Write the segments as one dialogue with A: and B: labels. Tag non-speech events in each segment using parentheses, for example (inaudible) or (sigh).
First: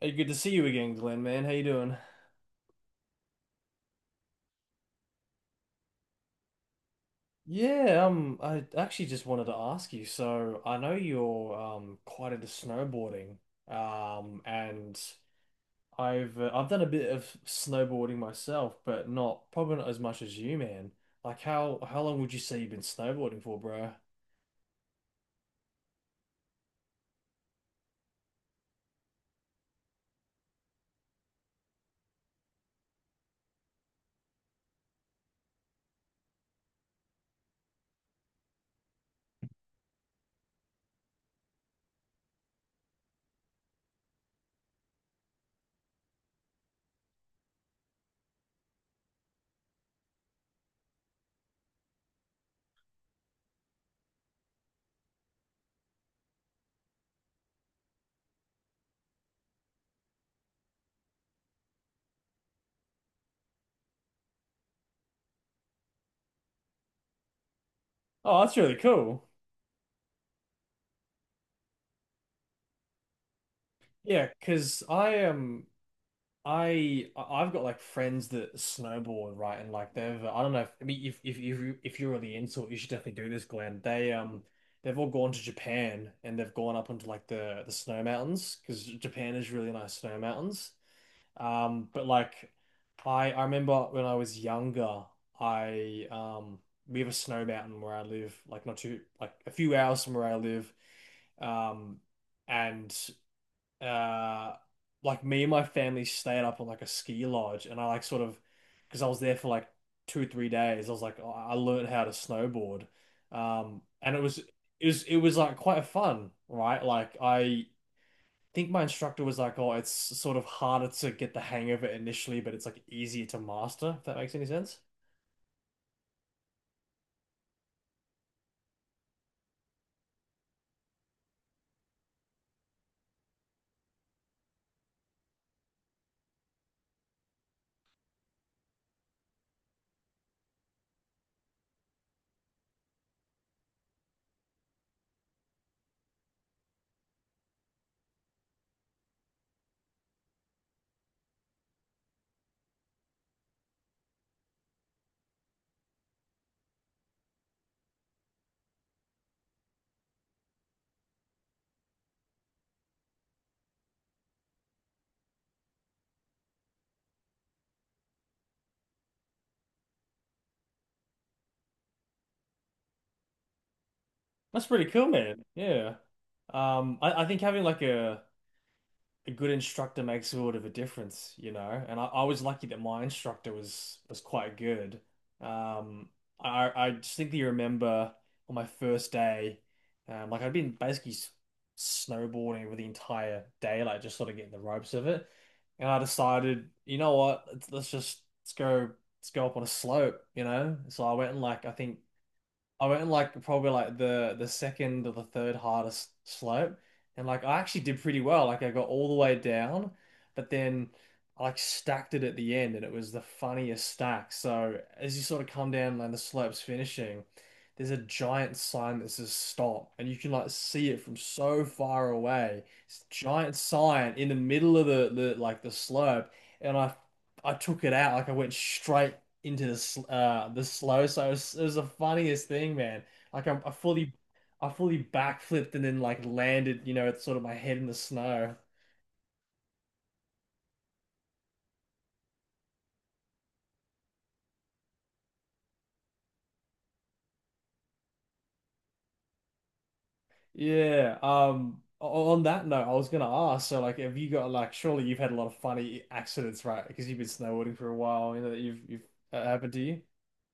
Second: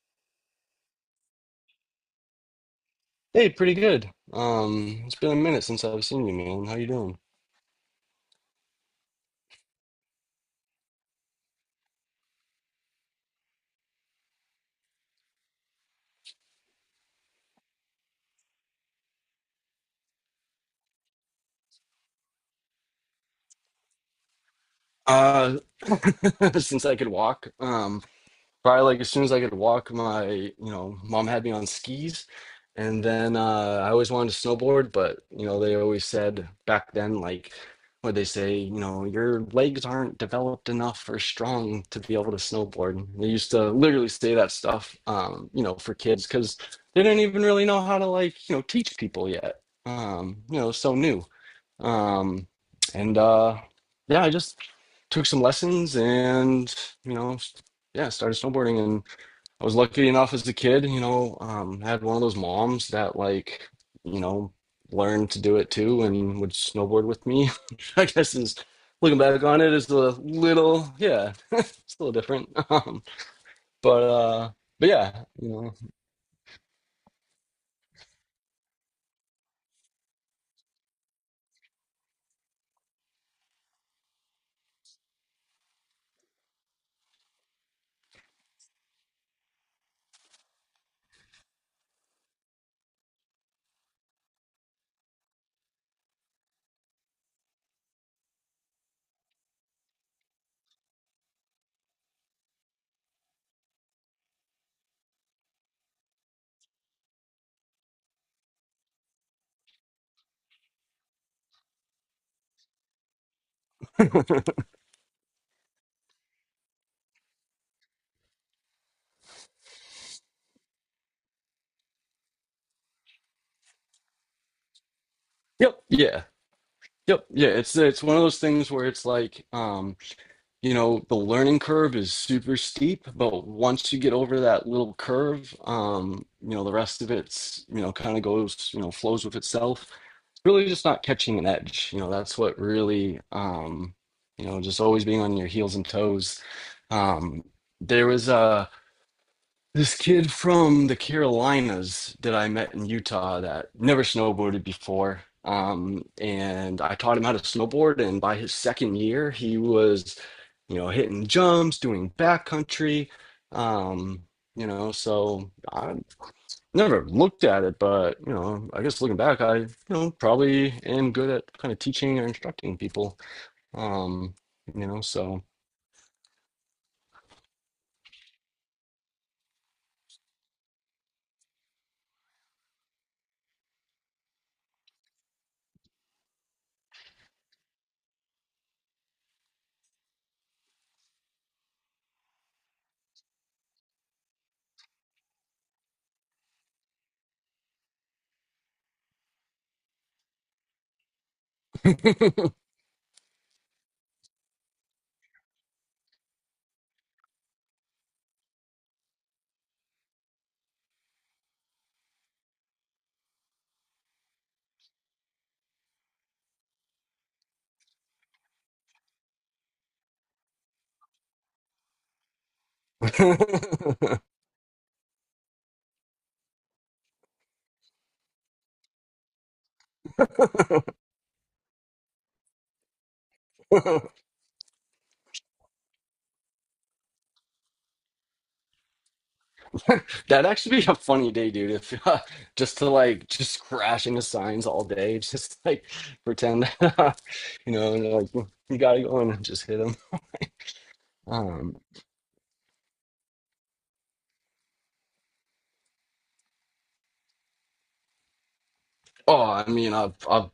A: Hey, good to see you again, Glenn, man. How you doing?
B: Hey, pretty good. It's been a minute since I've seen you, man. How you doing?
A: Yeah, I actually just wanted to ask you. So I know you're quite into snowboarding, and I've done a bit of snowboarding myself, but not probably not as much as you, man. Like how long would you say you've been snowboarding for, bro?
B: Uh, (laughs) since I could walk. Probably like as soon as I could walk, my mom had me on skis, and then I always wanted to snowboard, but you know they always said back then like what they say, you know your legs aren't developed enough or strong to be able to snowboard. They used to literally say that stuff, you know, for kids because they didn't even really know how to like teach people yet. You know, so new. Um, and yeah, I just took some lessons and, you know, yeah, started snowboarding. And I was lucky enough as a kid, you know, I had one of those moms that, like, you know, learned to do it too and would snowboard with me. (laughs) I guess
A: Oh,
B: is
A: that's really
B: looking
A: cool.
B: back on it is a little, yeah, (laughs) it's a little different. (laughs) But,
A: Yeah,
B: uh,
A: because
B: but
A: I
B: yeah, you
A: am.
B: know,
A: Have got like friends that snowboard, right? And like they've I don't know, if I mean if you if you're really into it, you should definitely do this, Glenn. They've all gone to Japan, and they've gone up into like the snow mountains because Japan is really nice snow mountains. But like I remember when I was younger, I we have a snow mountain where I live, like not too, like a few hours from where I live. Um, and uh like me and my family stayed up on like a ski lodge, and I, like, sort of, because I was there for like 2 3 days, I was like I learned how to snowboard, and it was, it was like quite fun, right? Like I think my instructor was like, oh, it's sort of harder to get the hang of it initially, but it's like easier to master, if that makes any sense.
B: yep, yeah, yep, yeah. It's one of those things where it's like, you know, the learning curve is super steep, but once you get over that little curve, you know, the rest of it's, you know, kind of goes, you know, flows with itself. It's really just not catching an edge. You know, that's what really, you know, just always being on your heels and toes. Um, there was a this kid from the Carolinas that I met in Utah that never snowboarded before. And I taught him how to snowboard. And by his second year, he was, you know, hitting jumps, doing backcountry. Um, you know, so I never looked at it, but, you know, I guess looking back, I, you know, probably am good at kind of teaching or instructing people. Um,
A: That's pretty
B: you know,
A: cool,
B: so.
A: man. Yeah I think having like a good instructor makes sort of a difference, you know. And I was lucky that my instructor was quite good. Um, I distinctly remember on my first day, like I'd been basically snowboarding for the entire day, like just sort of getting the ropes of it. And I decided, you know what, let's go up on a slope, you know. So I went and like I think I went like probably like the second or the third hardest slope, and like I actually did pretty well. Like I got all the way down, but then I like stacked it at the end, and it was the funniest stack. So as you sort of come down and the slope's finishing, there's a giant sign that says stop, and you can like see it from so far away. It's a giant sign in the middle of the slope, and I took it out. Like I went straight into the the slow.
B: (laughs)
A: So it was the funniest thing, man. Like I fully backflipped and then like landed, you know, it's sort of my head in the snow.
B: That'd actually be a funny day, dude. If (laughs) just to like just crash into signs all day, (laughs) just like pretend (laughs) you know, and like you gotta go in and just hit them.
A: Yeah.
B: Um,
A: On that note, I was gonna ask. So like, have you got like? Surely you've had a lot of funny accidents, right? Because you've been snowboarding for a while. You know that you've
B: oh, I
A: happened to
B: mean,
A: you.
B: I've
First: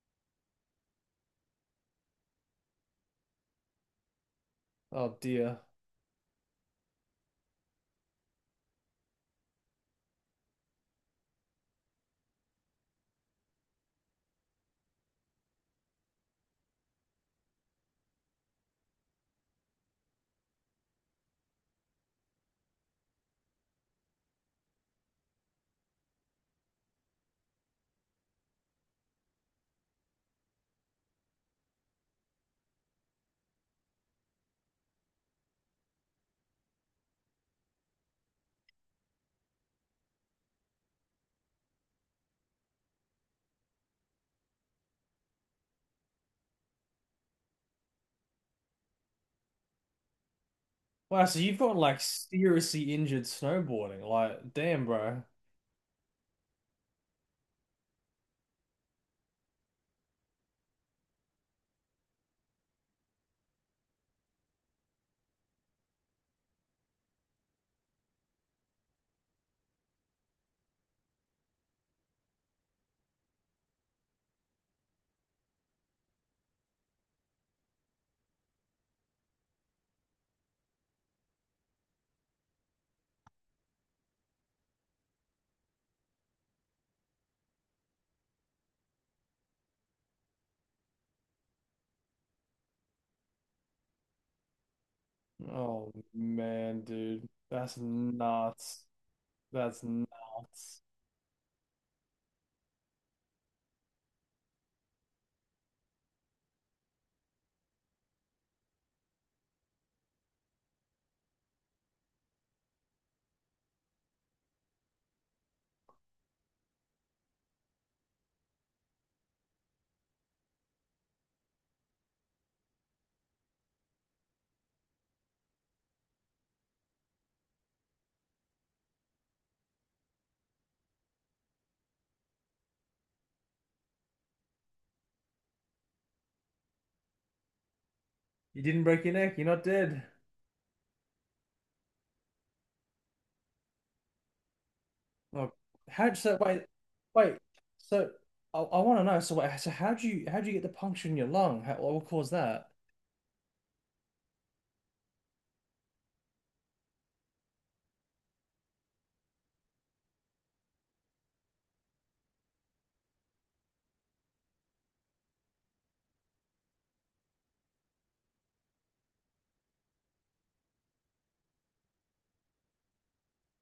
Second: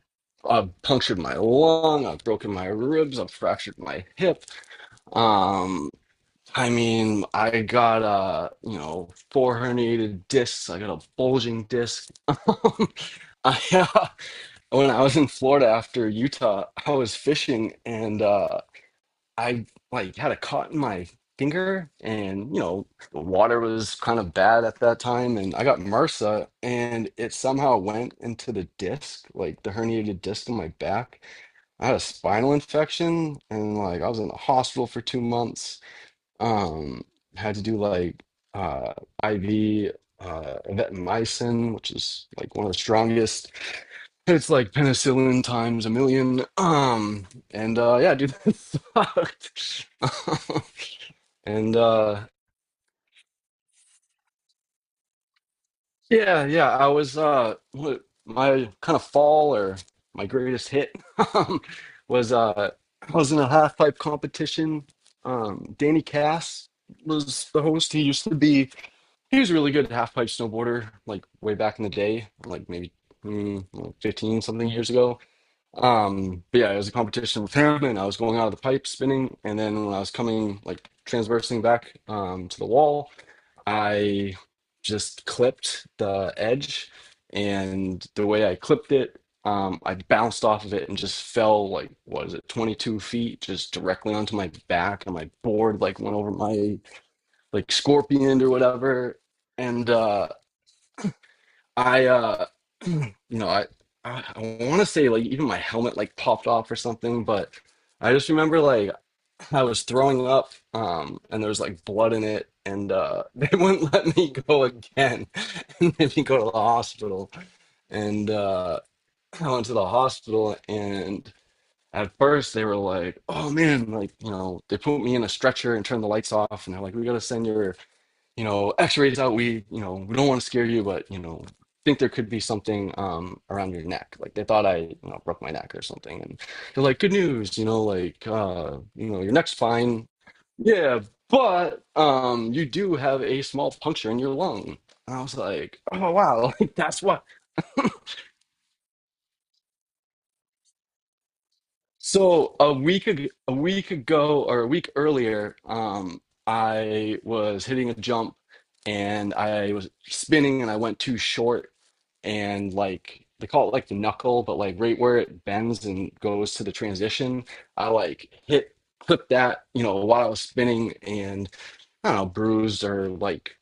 B: I've punctured my lung, I've broken my ribs, I've fractured my hip.
A: Oh dear.
B: Um, I mean, I got you know, four herniated discs. I got a bulging disc. (laughs) I When I was in Florida after Utah, I was fishing and. I like had a cut in my finger, and you know the water was kind of bad at that time and I got MRSA and it somehow went into the disc like the herniated disc in my back. I had a spinal infection, and like I was in the hospital for 2 months. Um Had to do like uh IV evancomycin, which is like one of the strongest, it's like penicillin times a million. And yeah, dude, (laughs) that sucked.
A: Wow. So
B: (laughs)
A: you've
B: And
A: gotten like seriously injured snowboarding. Like, damn, bro.
B: yeah, yeah, I was what my kind of fall or my greatest hit (laughs) um was I was in a half pipe competition. Danny Cass was the host. He used to be he was a really good half pipe snowboarder like way back in the day, like maybe 15 something years ago. But yeah, it was a competition with him, and I was going out of the pipe spinning, and then when I was coming like transversing back to the wall, I just clipped the edge, and the way I clipped it, I bounced off of it and just fell like what is it, 22 feet, just directly onto my back, and my board
A: Oh
B: like went over my
A: man, dude,
B: like
A: that's
B: scorpion or
A: nuts.
B: whatever,
A: That's
B: and.
A: nuts.
B: I you know, I want to say like even my helmet like popped off or something, but I just remember like I was throwing up, and there was like blood in it, and (laughs) they wouldn't let me go again, (laughs) and made me go to the hospital, and I went to the hospital, and at first they were like, "Oh man, like you know," they put me in a stretcher and turned the lights off, and they're like, "We gotta send your." You know, x-rays out. We, you know, we don't want to scare you, but, you know, think there could be something around your neck. Like they thought I, you know, broke my neck or something. And they're like, good news, you know, like
A: You didn't break
B: you
A: your
B: know, your
A: neck. You're
B: neck's
A: not dead.
B: fine. Yeah, but you do have a small puncture in your lung. And I was
A: Oh,
B: like, oh
A: how? So
B: wow, (laughs)
A: wait,
B: like that's what.
A: wait. So I want to know. So wait. So how do you get the puncture in your lung? How, what would cause
B: So
A: that?
B: a week ago or a week earlier, I was hitting a jump and I was spinning and I went too short, and like they call it like the knuckle, but like right where it bends and goes to the transition, I like hit clip that, you know, while I was spinning, and I don't know, bruised or like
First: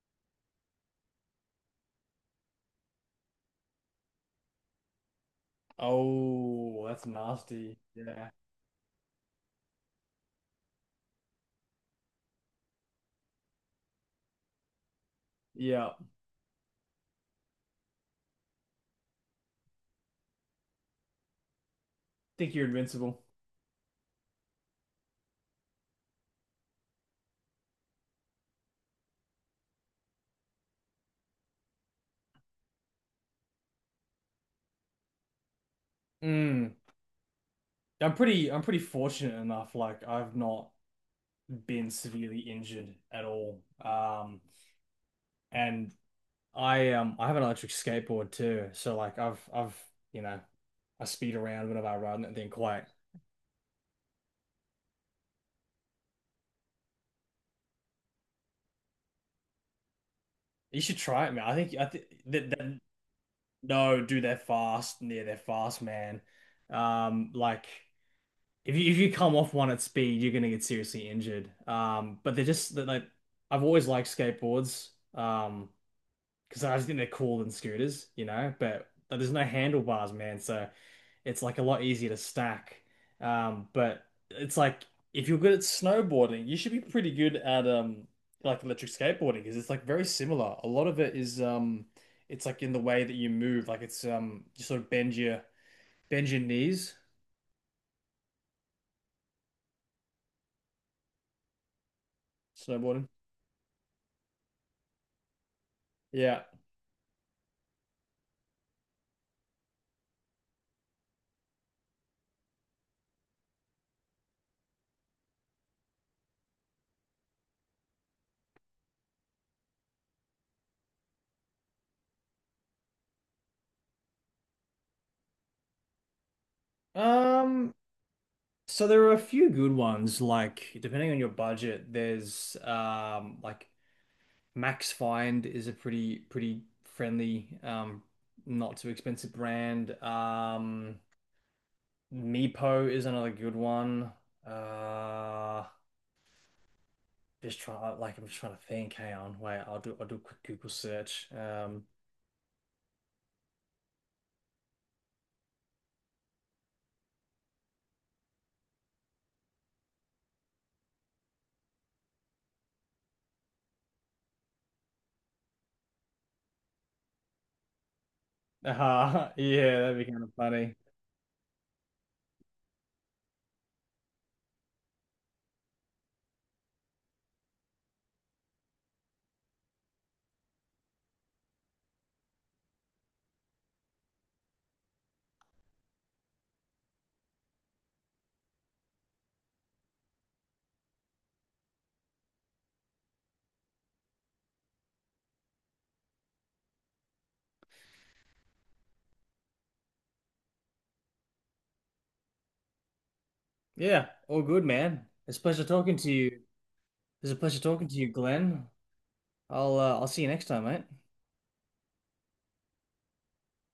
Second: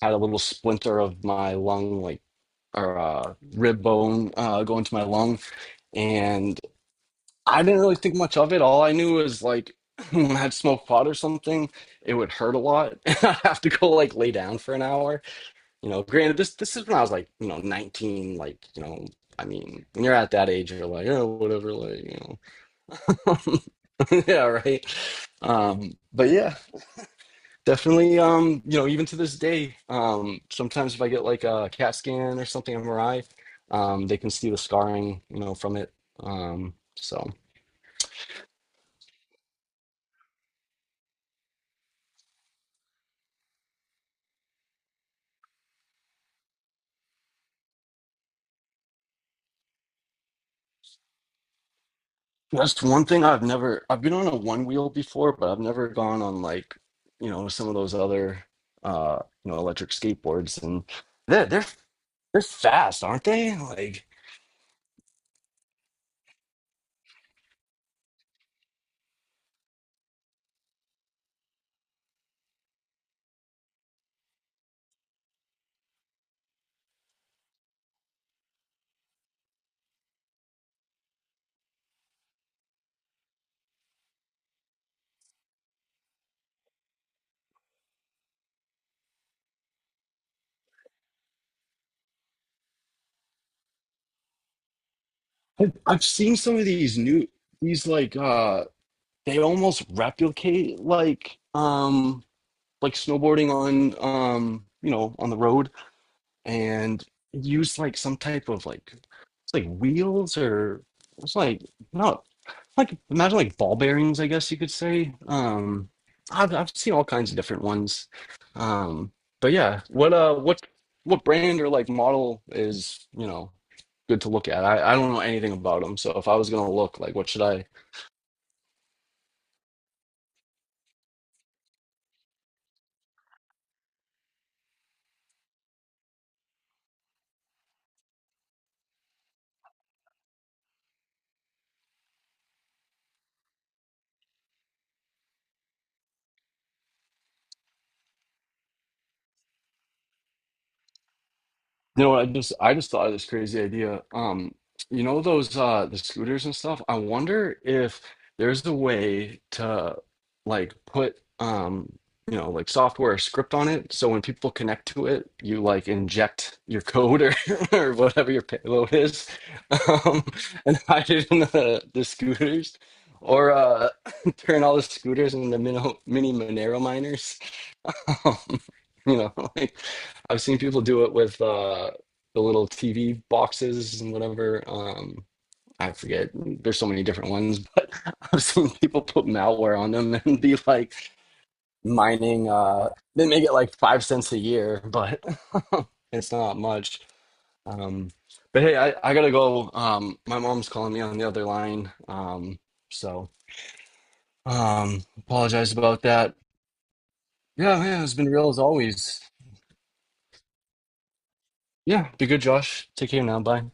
B: had a little splinter of my lung, like or rib bone going to my lung. And
A: Oh, that's
B: I
A: nasty.
B: didn't really think
A: Yeah.
B: much of it. All I knew was like (laughs) when I had smoked pot or something, it would hurt a lot. (laughs) And I'd have to go like lay down for an hour.
A: Yeah.
B: You know, granted, this is when I was like, you know, 19, like, you know, I mean, when you're at that age, you're like, oh, whatever, like, you
A: Think you're invincible.
B: know. (laughs) Yeah, right. But yeah, definitely, you know, even to this day, sometimes if I get like a CAT scan or something, MRI, they can see the scarring, you know, from it.
A: Mm.
B: Um, so
A: I'm pretty fortunate enough. Like I've not been severely injured at all. And I have an electric skateboard too. So like I've you know I speed around whenever I ride, and that
B: that's
A: quite,
B: one thing I've never, I've been on a one wheel before, but I've never gone on like, you know, some of those other, uh, you know, electric skateboards
A: you
B: and.
A: should try it, man.
B: they're.
A: I
B: they're
A: think I think
B: They're
A: that, that
B: fast, aren't they?
A: no,
B: Like
A: do their fast. Yeah, they're fast, man. Um, like if you if you come off one at speed, you're gonna get seriously injured. But they're just they're like, I've always liked skateboards. Um, because I just think they're cooler than scooters, you know. But There's no handlebars, man. So it's like a lot easier to stack. But It's like if you're good at snowboarding, you should be pretty good at like electric skateboarding, because it's like very similar. A lot of it is it's like in the way that you move, like it's you sort of
B: I've
A: bend
B: seen
A: your
B: some of
A: knees
B: these new these like they almost replicate like
A: snowboarding.
B: snowboarding on you know on the road,
A: Yeah.
B: and use like some type of like it's like wheels or it's like no like imagine like ball bearings I guess you could say. I've seen all kinds of different ones. um but yeah, what brand or like model is, you know, good to look at. I don't know anything about them, so if I was gonna look, like, what should I?
A: Um so there are a few good ones, like depending on your budget, there's like Max Find is a pretty friendly, not too expensive brand. Meepo is another good one. Uh, just trying, like, I'm just trying to think. Hang on, wait, I'll do a quick Google search.
B: You know, what, I just thought of this crazy idea. You know those the scooters and stuff. I wonder if there's a way to like put you know like software or script on it, so when people connect to it, you like inject your code or (laughs) or whatever your
A: (laughs)
B: payload is,
A: Aha, yeah, that'd be kind
B: um,
A: of funny.
B: and (laughs) hide it in the scooters. Or (laughs) turn all the scooters into mini Monero miners. Um, (laughs) you know, like I've seen people do it with the little TV boxes and whatever. I forget. There's so many different ones, but (laughs) I've seen people put malware on them and be like mining. They make it like 5 cents a year, but (laughs) it's not much. Um, but hey, I gotta go. My mom's calling me on the other line. So
A: Yeah, all good, man. It's a pleasure
B: apologize
A: talking
B: about
A: to
B: that.
A: you. It's a pleasure
B: Yeah,
A: talking to
B: yeah,
A: you,
B: it's been real as
A: Glenn.
B: always.
A: I'll see you next time, mate.
B: Yeah, be good, Josh. Take care now. Bye.